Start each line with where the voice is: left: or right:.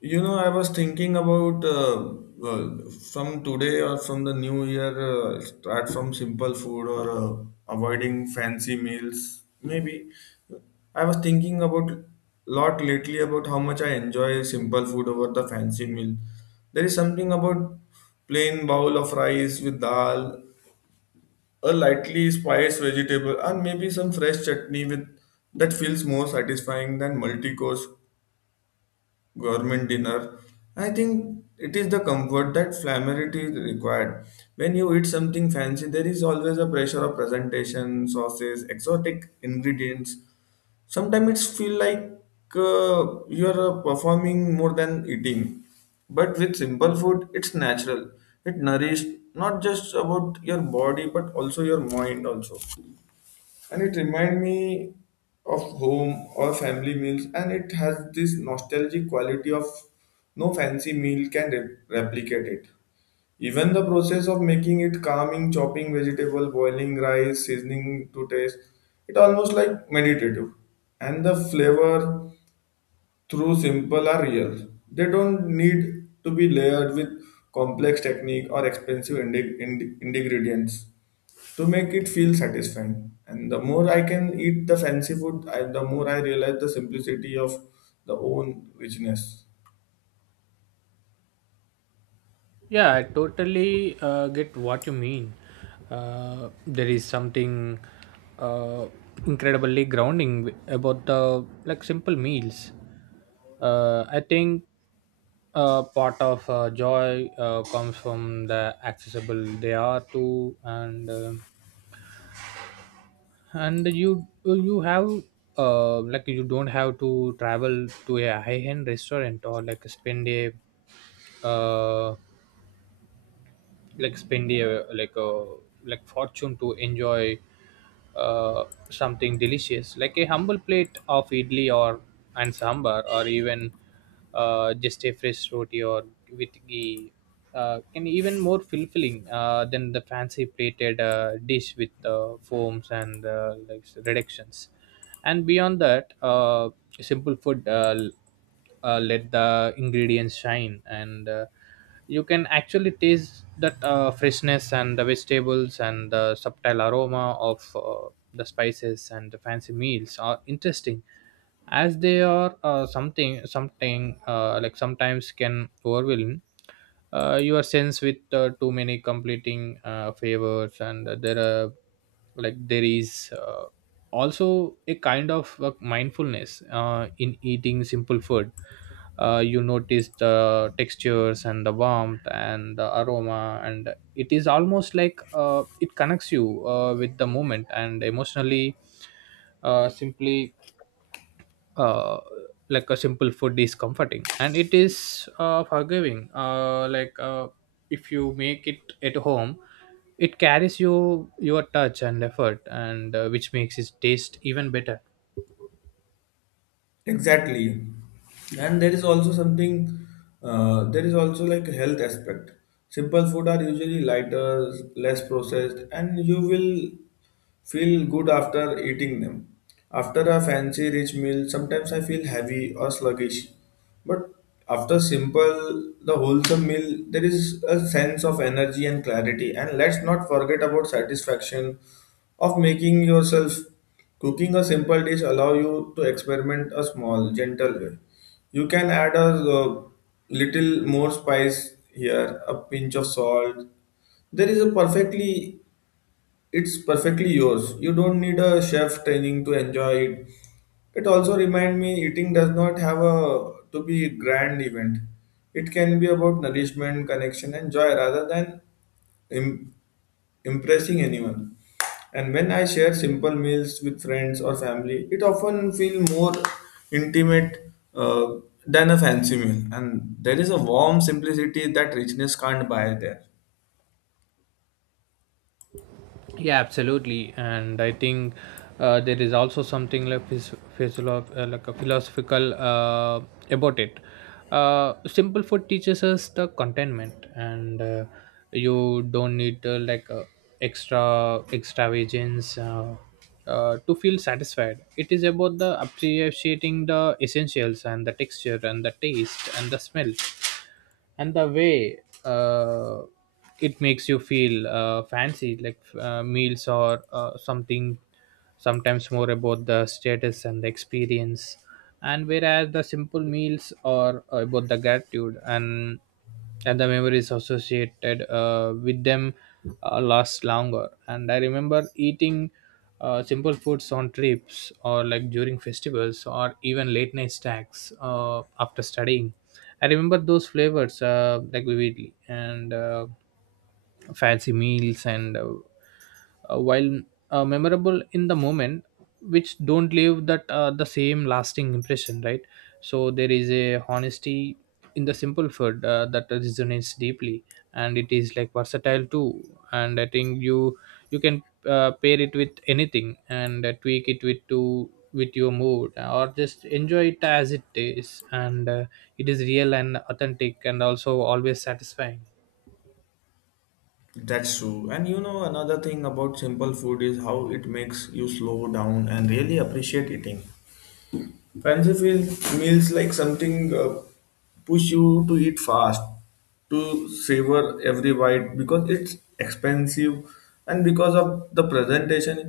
left: I was thinking about uh, from today or from the new year, start from simple food or avoiding fancy meals. Maybe I was thinking about lot lately about how much I enjoy simple food over the fancy meal. There is something about plain bowl of rice with dal, a lightly spiced vegetable, and maybe some fresh chutney with that feels more satisfying than multi-course government dinner. I think it is the comfort that familiarity required. When you eat something fancy, there is always a pressure of presentation, sauces, exotic ingredients. Sometimes it's feel like you are performing more than eating. But with simple food, it's natural. It nourishes not just about your body but also your mind also, and it reminds me of home or family meals, and it has this nostalgic quality of no fancy meal can replicate it. Even the process of making it calming, chopping vegetable, boiling rice, seasoning to taste, it almost like meditative. And the flavor through simple are real. They don't need to be layered with complex technique or expensive ingredients to make it feel satisfying. And the more I can eat the fancy food the more I realize the simplicity of the own richness.
right: Yeah, I totally get what you mean. There is something uh, incredibly grounding about the like simple meals. I think part of joy comes from the accessible they are to, and you have like you don't have to travel to a high end restaurant or like spend a uh, like spend a like a like fortune to enjoy something delicious like a humble plate of idli or and sambar or even just a fresh roti or with ghee can even more fulfilling than the fancy plated dish with foams and like reductions. And beyond that, simple food let the ingredients shine, and you can actually taste that freshness and the vegetables and the subtle aroma of the spices, and the fancy meals are interesting as they are, something like sometimes can overwhelm your sense with too many completing favors. And there are like there is also a kind of mindfulness in eating simple food. You notice the textures and the warmth and the aroma, and it is almost like it connects you with the moment. And emotionally, simply, uh, like a simple food is comforting, and it is forgiving. If you make it at home, it carries you your touch and effort, and which makes it taste even better.
left: Exactly. And there is also something, there is also like a health aspect. Simple food are usually lighter, less processed, and you will feel good after eating them. After a fancy rich meal, sometimes I feel heavy or sluggish. But after simple, the wholesome meal, there is a sense of energy and clarity. And let's not forget about satisfaction of making yourself. Cooking a simple dish allow you to experiment a small, gentle way. You can add a uh, little more spice here, a pinch of salt. There is a perfectly it's perfectly yours. You don't need a chef training to enjoy it. It also reminds me eating does not have a to be a grand event. It can be about nourishment, connection, and joy rather than im- impressing anyone. And when I share simple meals with friends or family, it often feels more intimate than a fancy meal. And there is a warm simplicity that richness can't buy there.
right: Yeah, absolutely, and I think there is also something like like a philosophical, about it. Simple food teaches us the contentment, and you don't need extravagance, to feel satisfied. It is about the appreciating the essentials and the texture and the taste and the smell and the way uh, it makes you feel. Fancy like meals or something sometimes more about the status and the experience, and whereas the simple meals are about the gratitude and the memories associated with them last longer. And I remember eating simple foods on trips or like during festivals or even late night snacks after studying. I remember those flavors like vividly, and fancy meals, and while memorable in the moment, which don't leave that the same lasting impression, right? So there is a honesty in the simple food that resonates deeply, and it is like versatile too. And I think you can pair it with anything, and tweak it with to with your mood or just enjoy it as it is, and it is real and authentic and also always satisfying.
left: That's true. And you know, another thing about simple food is how it makes you slow down and really appreciate eating. Fancy meals like something push you to eat fast, to savor every bite because it's expensive and because of the presentation.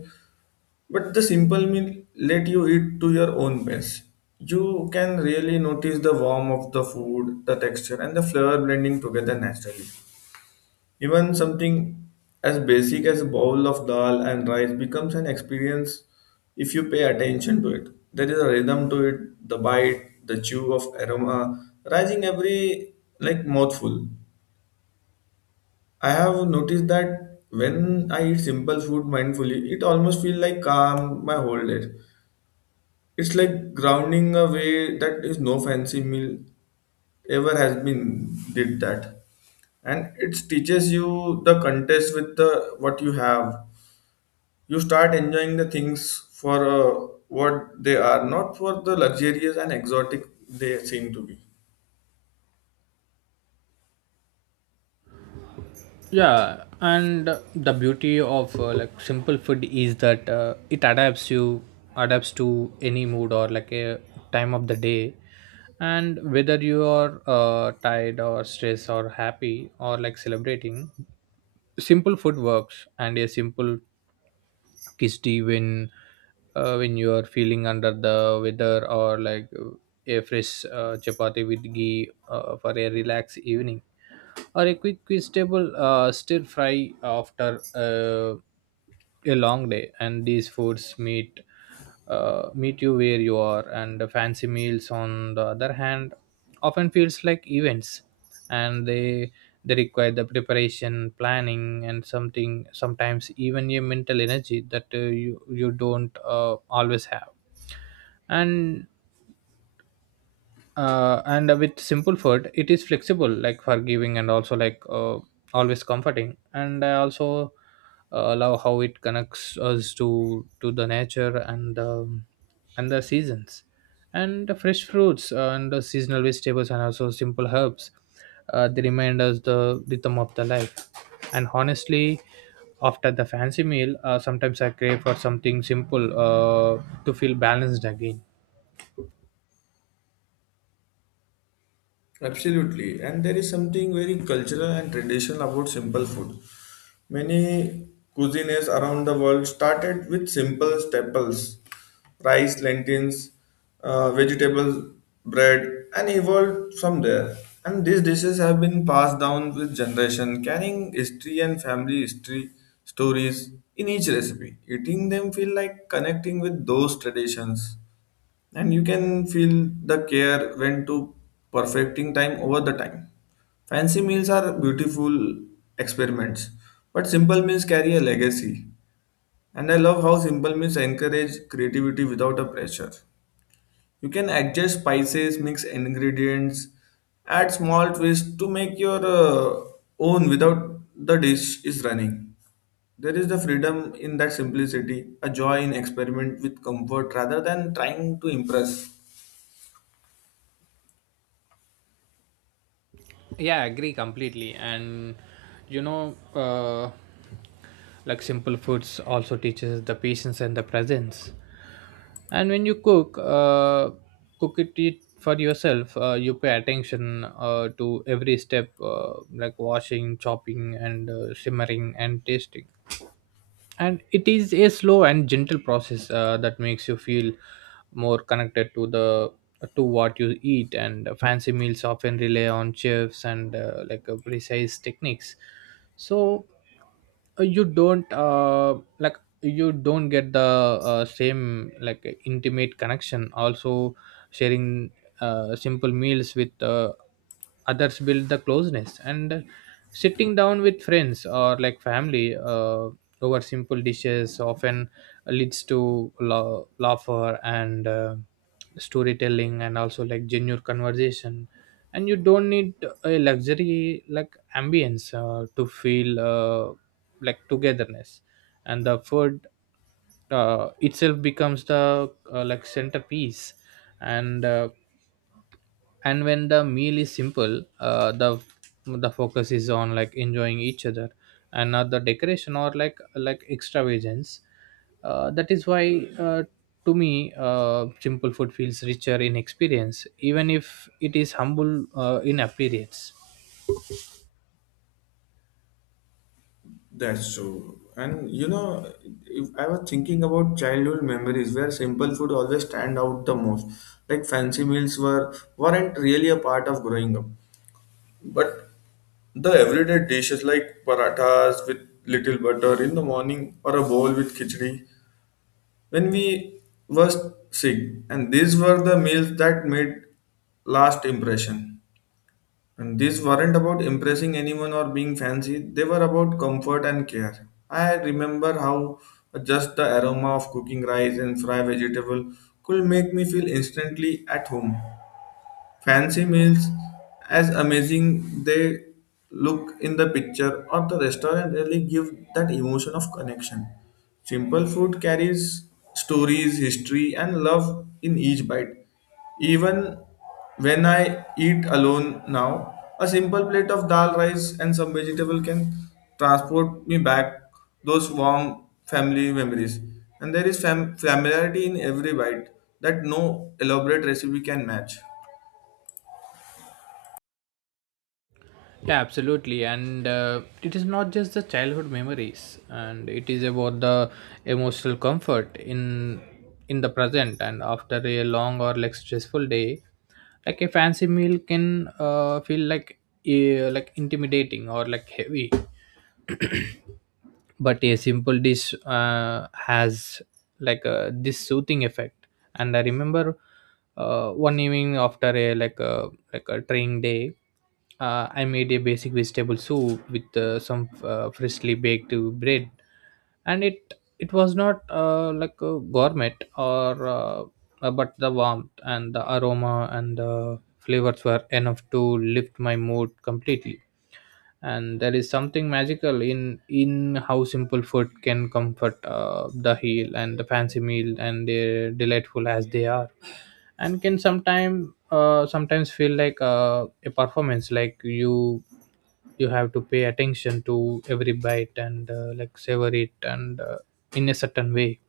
left: But the simple meal let you eat to your own pace. You can really notice the warmth of the food, the texture, and the flavor blending together naturally. Even something as basic as a bowl of dal and rice becomes an experience if you pay attention to it. There is a rhythm to it, the bite, the chew of aroma rising every like mouthful. I have noticed that when I eat simple food mindfully, it almost feels like calm my whole day. It's like grounding a way that is no fancy meal ever has been did that, and it teaches you the contest with the what you have. You start enjoying the things for what they are, not for the luxurious and exotic they seem to be.
right: Yeah, and the beauty of like simple food is that it adapts to any mood or like a time of the day. And whether you are tired or stressed or happy or like celebrating, simple food works. And a simple gusty when you are feeling under the weather, or like a fresh chapati with ghee for a relaxed evening, or a quick vegetable stir fry after a long day. And these foods meet, meet you where you are. And the fancy meals on the other hand often feels like events, and they require the preparation planning, and something sometimes even your mental energy that you don't always have. And and with simple food, it is flexible like forgiving and also like always comforting. And I also love how it connects us to the nature, and the seasons and the fresh fruits and the seasonal vegetables and also simple herbs. They remind us the rhythm of the life. And honestly, after the fancy meal, sometimes I crave for something simple to feel balanced again.
left: Absolutely. And there is something very cultural and traditional about simple food. Many cuisines around the world started with simple staples, rice, lentils, vegetables, bread, and evolved from there. And these dishes have been passed down with generation, carrying history and family history stories in each recipe. Eating them feel like connecting with those traditions, and you can feel the care went to perfecting time over the time. Fancy meals are beautiful experiments, but simple meals carry a legacy. And I love how simple meals encourage creativity without a pressure. You can adjust spices, mix ingredients, add small twists to make your own without the dish is running. There is the freedom in that simplicity, a joy in experiment with comfort rather than trying to impress.
right: Yeah, I agree completely. And you know, like simple foods also teaches the patience and the presence. And when you cook, it for yourself. You pay attention to every step, like washing, chopping, and simmering and tasting. And it is a slow and gentle process that makes you feel more connected to the to what you eat. And fancy meals often rely on chefs and precise techniques. So you don't you don't get the same like intimate connection. Also sharing simple meals with others build the closeness. And sitting down with friends or like family over simple dishes often leads to laughter and storytelling and also like genuine conversation. And you don't need a luxury like ambience to feel like togetherness. And the food itself becomes the like centerpiece. And and when the meal is simple, the focus is on like enjoying each other and not the decoration or like extravagance. That is why, uh, to me, simple food feels richer in experience even if it is humble in appearance.
left: That's true. And you know, if I was thinking about childhood memories where simple food always stand out the most. Like fancy meals were weren't really a part of growing up. But the everyday dishes like parathas with little butter in the morning or a bowl with khichdi when we were sick. And these were the meals that made last impression. And these weren't about impressing anyone or being fancy, they were about comfort and care. I remember how just the aroma of cooking rice and fried vegetable could make me feel instantly at home. Fancy meals, as amazing they look in the picture or the restaurant, really give that emotion of connection. Simple food carries stories, history, and love in each bite. Even when I eat alone now, a simple plate of dal rice and some vegetable can transport me back those warm family memories. And there is familiarity in every bite that no elaborate recipe can match.
right: Yeah, absolutely. And it is not just the childhood memories, and it is about the emotional comfort in the present, and after a long or like stressful day. Like a fancy meal can feel like intimidating or like heavy, but a simple dish has like this soothing effect. And I remember one evening after a like a like a training day, I made a basic vegetable soup with some freshly baked bread. And it was not like a gourmet or but the warmth and the aroma and the flavors were enough to lift my mood completely. And there is something magical in how simple food can comfort the heel. And the fancy meal, and they're delightful as they are, and can sometimes feel like a performance, like you have to pay attention to every bite and like savor it and in a certain way.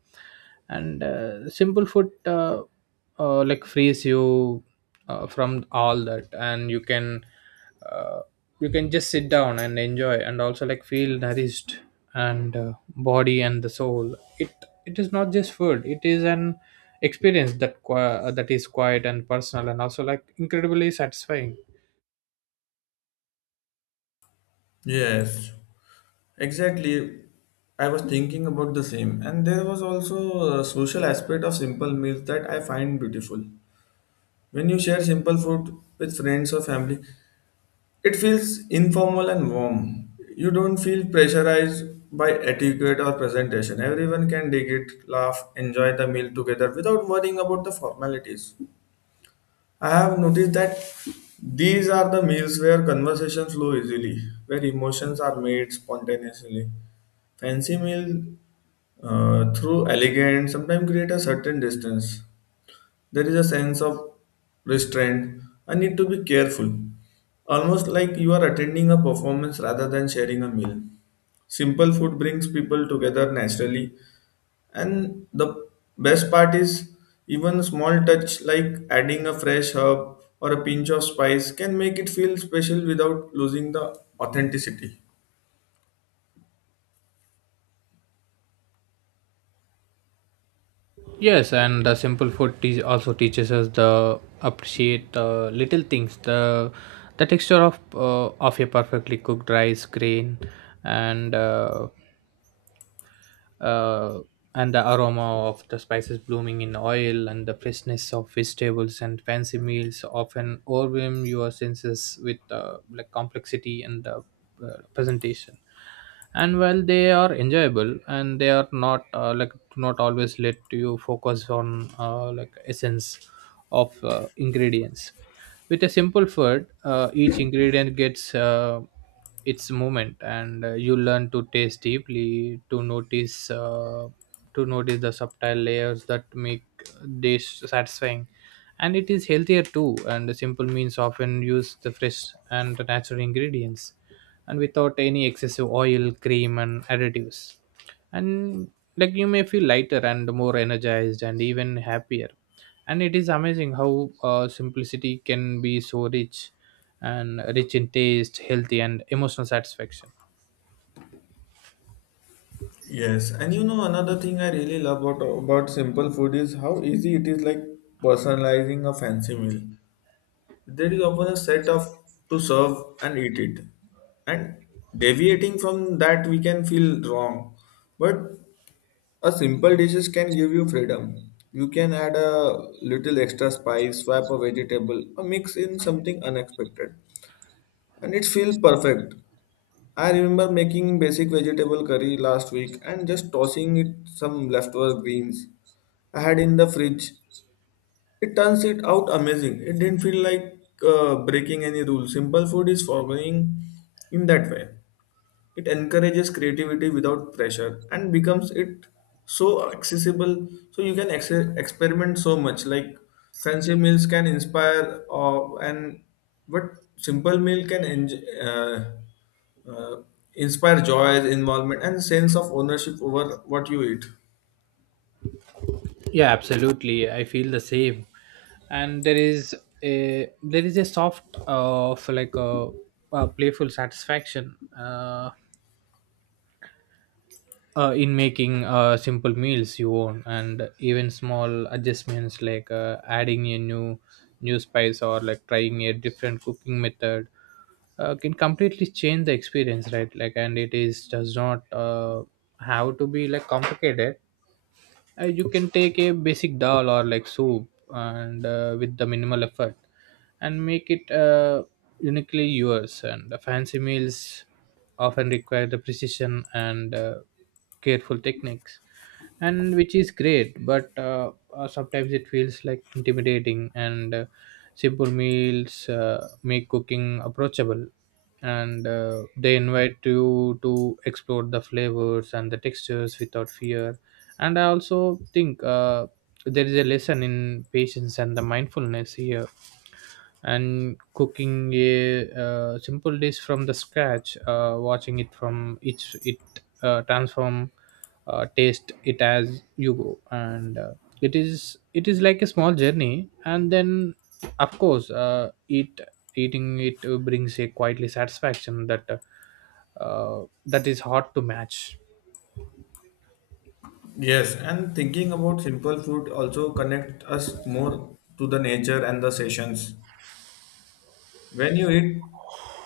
right: And simple food, like frees you from all that. And uh, you can just sit down and enjoy and also like feel nourished. And body and the soul, it is not just food, it is an experience that that is quiet and personal and also like incredibly satisfying.
left: Yes, exactly. I was thinking about the same, and there was also a social aspect of simple meals that I find beautiful. When you share simple food with friends or family, it feels informal and warm. You don't feel pressurized by etiquette or presentation. Everyone can dig it, laugh, enjoy the meal together without worrying about the formalities. I have noticed that these are the meals where conversations flow easily, where emotions are made spontaneously. Fancy meal through elegant sometimes create a certain distance. There is a sense of restraint. I need to be careful. Almost like you are attending a performance rather than sharing a meal. Simple food brings people together naturally. And the best part is even a small touch like adding a fresh herb or a pinch of spice can make it feel special without losing the authenticity.
right: Yes, and the simple food teach also teaches us the appreciate the little things, the texture of a perfectly cooked rice grain, and uh, uh, and the aroma of the spices blooming in oil and the freshness of vegetables. And fancy meals often overwhelm your senses with like complexity and the presentation. And while they are enjoyable, and they are not like do not always let you focus on like essence of ingredients. With a simple food, each ingredient gets its movement, and you learn to taste deeply, to notice to notice the subtle layers that make dish satisfying. And it is healthier too. And the simple means often use the fresh and natural ingredients, and without any excessive oil cream and additives. And like you may feel lighter and more energized and even happier. And it is amazing how simplicity can be so rich, and rich in taste, healthy, and emotional satisfaction.
left: Yes, and you know another thing I really love about simple food is how easy it is like personalizing a fancy meal. There is often a set of to serve and eat it. And deviating from that we can feel wrong. But a simple dishes can give you freedom. You can add a little extra spice, swap a vegetable, or mix in something unexpected. And it feels perfect. I remember making basic vegetable curry last week and just tossing it some leftover greens I had in the fridge. It turns it out amazing. It didn't feel like breaking any rule. Simple food is forgiving in that way. It encourages creativity without pressure and becomes it so accessible so you can experiment so much. Like fancy meals can inspire and but simple meal can inspire joy involvement and sense of ownership over what you eat.
right: Yeah, absolutely. I feel the same. And there is a soft of a playful satisfaction, in making simple meals you own. And even small adjustments like adding a new spice or like trying a different cooking method can completely change the experience, right? Like, and it is does not have to be like complicated. You can take a basic dal or like soup and with the minimal effort and make it uniquely yours. And the fancy meals often require the precision and careful techniques, and which is great, but sometimes it feels like intimidating, and simple meals make cooking approachable, and they invite you to explore the flavors and the textures without fear. And I also think there is a lesson in patience and the mindfulness here. And cooking a simple dish from the scratch, watching it from each it transform, taste it as you go, and it is like a small journey, and then of course it eating it brings a quietly satisfaction that that is hard to match.
left: Yes, and thinking about simple food also connect us more to the nature and the sessions. When you eat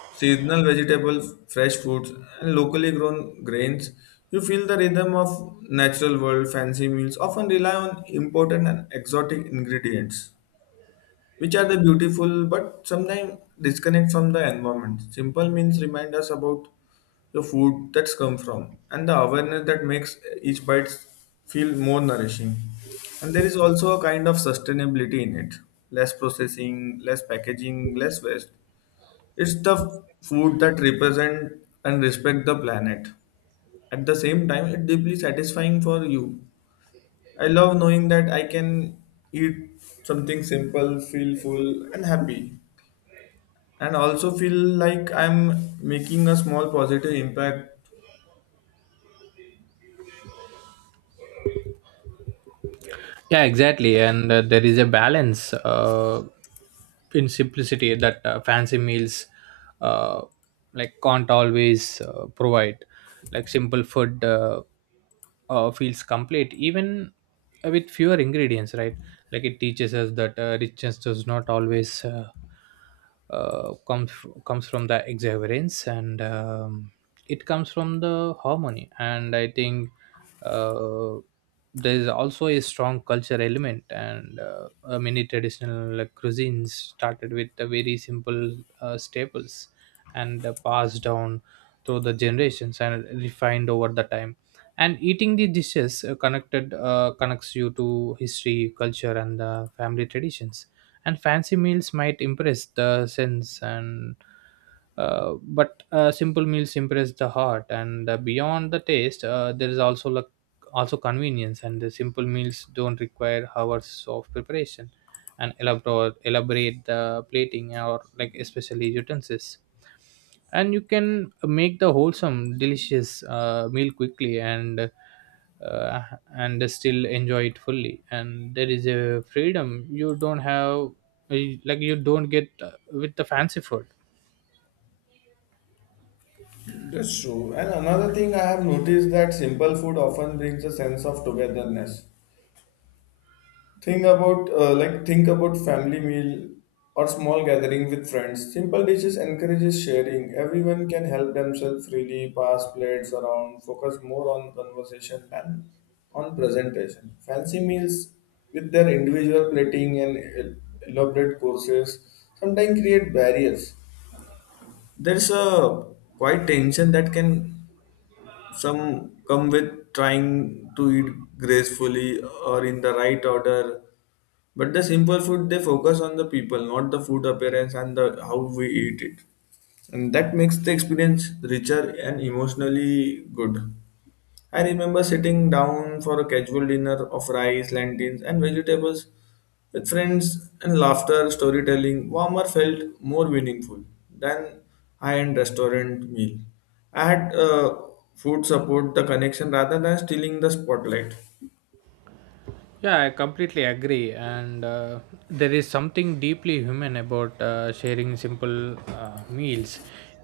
left: seasonal vegetables, fresh fruits, and locally grown grains, you feel the rhythm of natural world. Fancy meals often rely on imported and exotic ingredients, which are the beautiful but sometimes disconnect from the environment. Simple meals remind us about the food that's come from and the awareness that makes each bite feel more nourishing. And there is also a kind of sustainability in it. Less processing, less packaging, less waste, it's the food that represent and respect the planet. At the same time, it's deeply satisfying for you. I love knowing that I can eat something simple, feel full and happy, and also feel like I'm making a small positive impact.
right: Yeah, exactly. And there is a balance in simplicity that fancy meals uh, like can't always provide. Like simple food feels complete even with fewer ingredients, right? Like it teaches us that richness does not always uh, comes comes from the exuberance, and it comes from the harmony. And I think uh, there is also a strong culture element, and many traditional like, cuisines started with the very simple staples, and passed down through the generations and refined over the time. And eating these dishes connected connects you to history, culture, and the family traditions. And fancy meals might impress the sense, and but simple meals impress the heart. And beyond the taste, there is also like also convenience. And the simple meals don't require hours of preparation and elaborate the plating or like especially utensils, and you can make the wholesome delicious meal quickly and uh, and still enjoy it fully. And there is a freedom you don't have, like you don't get with the fancy food.
left: That's true. And another thing I have noticed that simple food often brings a sense of togetherness. Think about like think about family meal or small gathering with friends. Simple dishes encourages sharing. Everyone can help themselves freely, pass plates around, focus more on conversation than on presentation. Fancy meals with their individual plating and elaborate courses sometimes create barriers. There's a quite tension that can some come with trying to eat gracefully or in the right order. But the simple food, they focus on the people, not the food appearance and the how we eat it. And that makes the experience richer and emotionally good. I remember sitting down for a casual dinner of rice, lentils, and vegetables with friends and laughter, storytelling. Warmer felt more meaningful than high-end restaurant meal. I had food support the connection rather than stealing the spotlight.
right: Yeah, I completely agree. And there is something deeply human about sharing simple meals.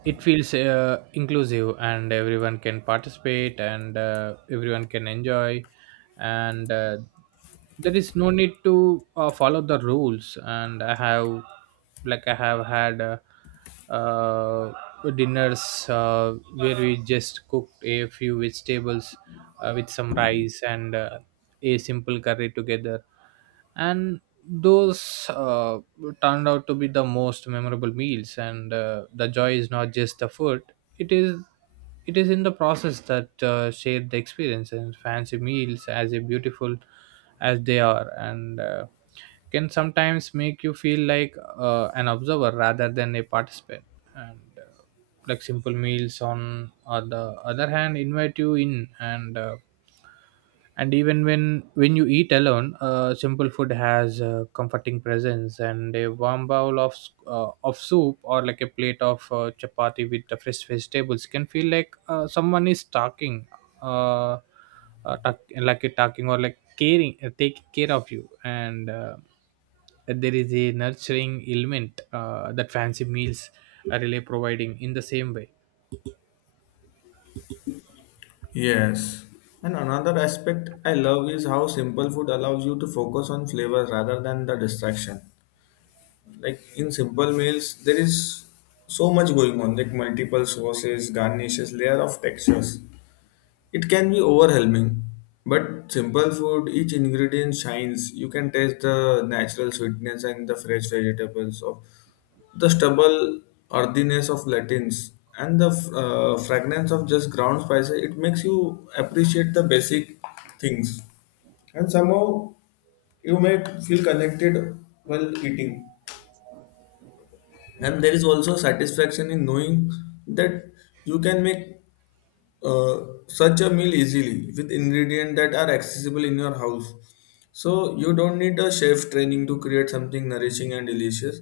right: It feels inclusive, and everyone can participate, and everyone can enjoy. And there is no need to follow the rules. And I have had uh, dinners where we just cooked a few vegetables with some rice and a simple curry together. And those turned out to be the most memorable meals. And the joy is not just the food, it is it is in the process that shared the experience. And fancy meals as a beautiful as they are, and can sometimes make you feel like an observer rather than a participant. And like simple meals on the other hand invite you in, and even when you eat alone, simple food has a comforting presence. And a warm bowl of of soup or like a plate of chapati with the fresh vegetables can feel like someone is talking, uh, like a talking or like caring, taking care of you. And there is a nurturing element that fancy meals are really providing in the same way.
left: Yes. And another aspect I love is how simple food allows you to focus on flavors rather than the distraction. Like in simple meals there is so much going on, like multiple sauces, garnishes, layer of textures, it can be overwhelming. But simple food each ingredient shines. You can taste the natural sweetness and the fresh vegetables of the stubble earthiness of latins and the fragrance of just ground spices. It makes you appreciate the basic things. And somehow you may feel connected while eating, and there is also satisfaction in knowing that you can make uh, such a meal easily with ingredients that are accessible in your house. So you don't need a chef training to create something nourishing and delicious.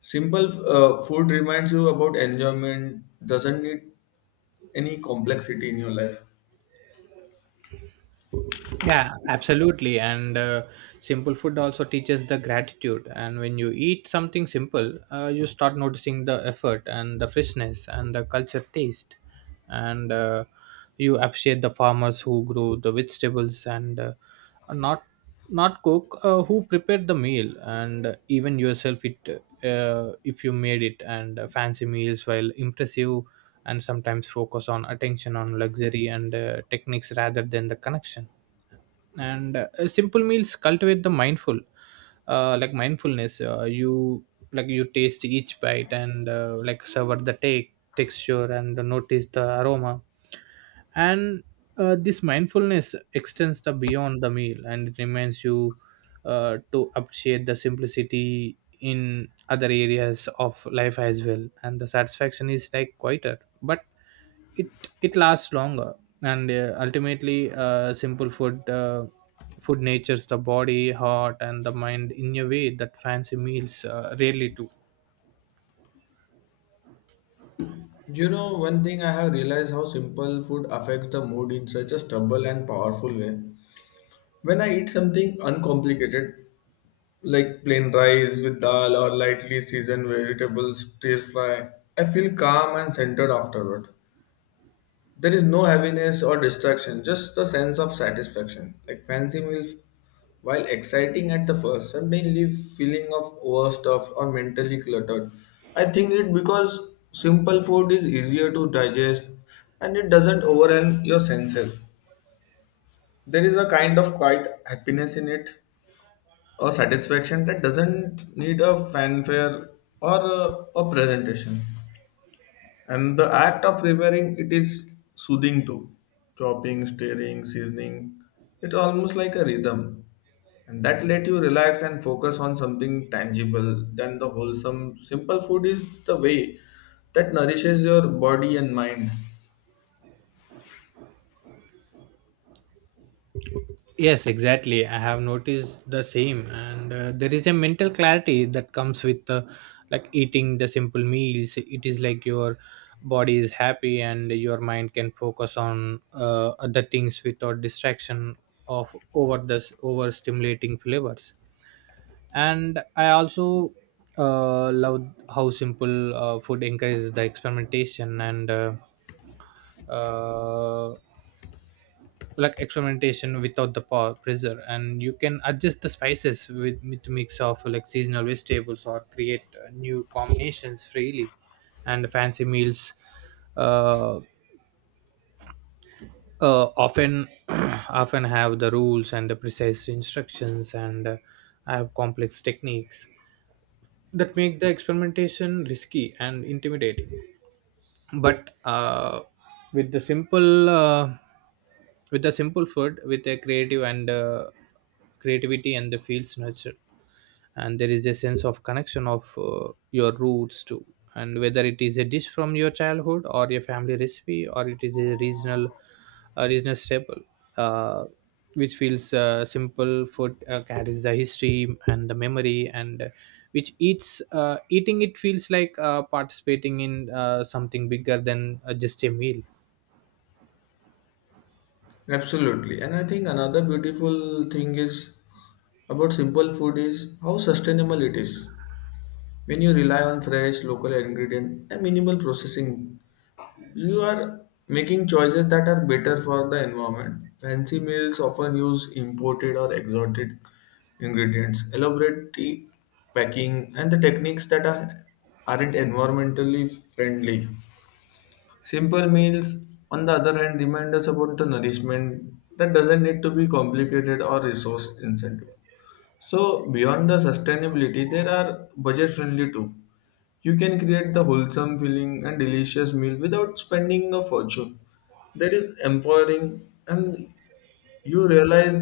left: Simple food reminds you about enjoyment doesn't need any complexity in your life.
right: Yeah, absolutely. And simple food also teaches the gratitude. And when you eat something simple, you start noticing the effort and the freshness and the culture taste. And you appreciate the farmers who grow the vegetables, and not not cook who prepared the meal, and even yourself it if you made it. And fancy meals while impressive and sometimes focus on attention on luxury and techniques rather than the connection. And simple meals cultivate the mindful like mindfulness. You like, you taste each bite and like savor the take texture and notice the aroma. And this mindfulness extends the beyond the meal, and it reminds you to appreciate the simplicity in other areas of life as well. And the satisfaction is like quieter, but it it lasts longer. And ultimately simple food food natures the body, heart, and the mind in a way that fancy meals rarely do.
left: You know, one thing I have realized how simple food affects the mood in such a stubble and powerful way. When I eat something uncomplicated like plain rice with dal or lightly seasoned vegetables tastes fry, I feel calm and centered afterward. There is no heaviness or distraction, just the sense of satisfaction. Like fancy meals, while exciting at the first, suddenly leave feeling of overstuffed or mentally cluttered. I think it because simple food is easier to digest and it doesn't overwhelm your senses. There is a kind of quiet happiness in it, a satisfaction that doesn't need a fanfare or a presentation. And the act of preparing it is soothing too. Chopping, stirring, seasoning. It's almost like a rhythm. And that let you relax and focus on something tangible. Then the wholesome, simple food is the way that nourishes your body and mind.
right: Yes, exactly. I have noticed the same. And there is a mental clarity that comes with like eating the simple meals. It is like your body is happy and your mind can focus on other things without distraction of over the over stimulating flavors. And I also love how simple food encourages the experimentation, and uh, like experimentation without the power pressure. And you can adjust the spices with mix of like seasonal vegetables or create new combinations freely. And fancy meals uh, often often have the rules and the precise instructions, and have complex techniques that make the experimentation risky and intimidating. But with the simple uh, with the simple food with a creative and creativity and the fields nurture. And there is a sense of connection of your roots too. And whether it is a dish from your childhood or your family recipe, or it is a regional staple uh, which feels simple. Food carries the history and the memory, and which eats eating it feels like participating in something bigger than just a meal.
left: Absolutely. And I think another beautiful thing is about simple food is how sustainable it is. When you rely on fresh local ingredient and minimal processing, you are making choices that are better for the environment. Fancy meals often use imported or exotic ingredients, elaborate tea packing, and the techniques that are aren't environmentally friendly. Simple meals, on the other hand, remind us about the nourishment that doesn't need to be complicated or resource incentive. So beyond the sustainability, there are budget friendly too. You can create the wholesome feeling and delicious meal without spending a fortune. That is empowering, and you realize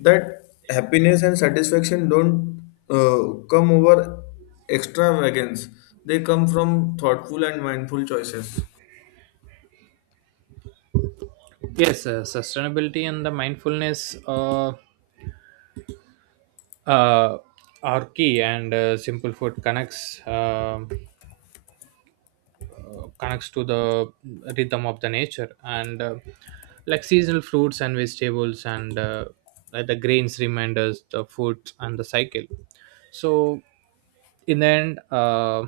left: that happiness and satisfaction don't come over extravagance. They come from thoughtful and mindful choices.
right: Yes, sustainability and the mindfulness uh, are key, and simple food connects. Connects to the rhythm of the nature, and like seasonal fruits and vegetables, and like the grains remind us the food and the cycle. So in the end,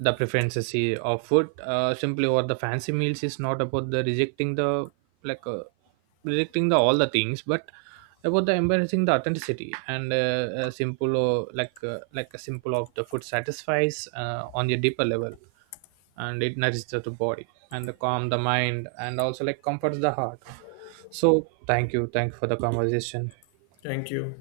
right: the preferences of food simply over the fancy meals is not about the rejecting the like uh, rejecting the all the things, but about the embracing the authenticity. And a simple or like a simple of the food satisfies on a deeper level, and it nourishes the body and the calm the mind and also like comforts the heart. So thank you for the conversation.
left: Thank you.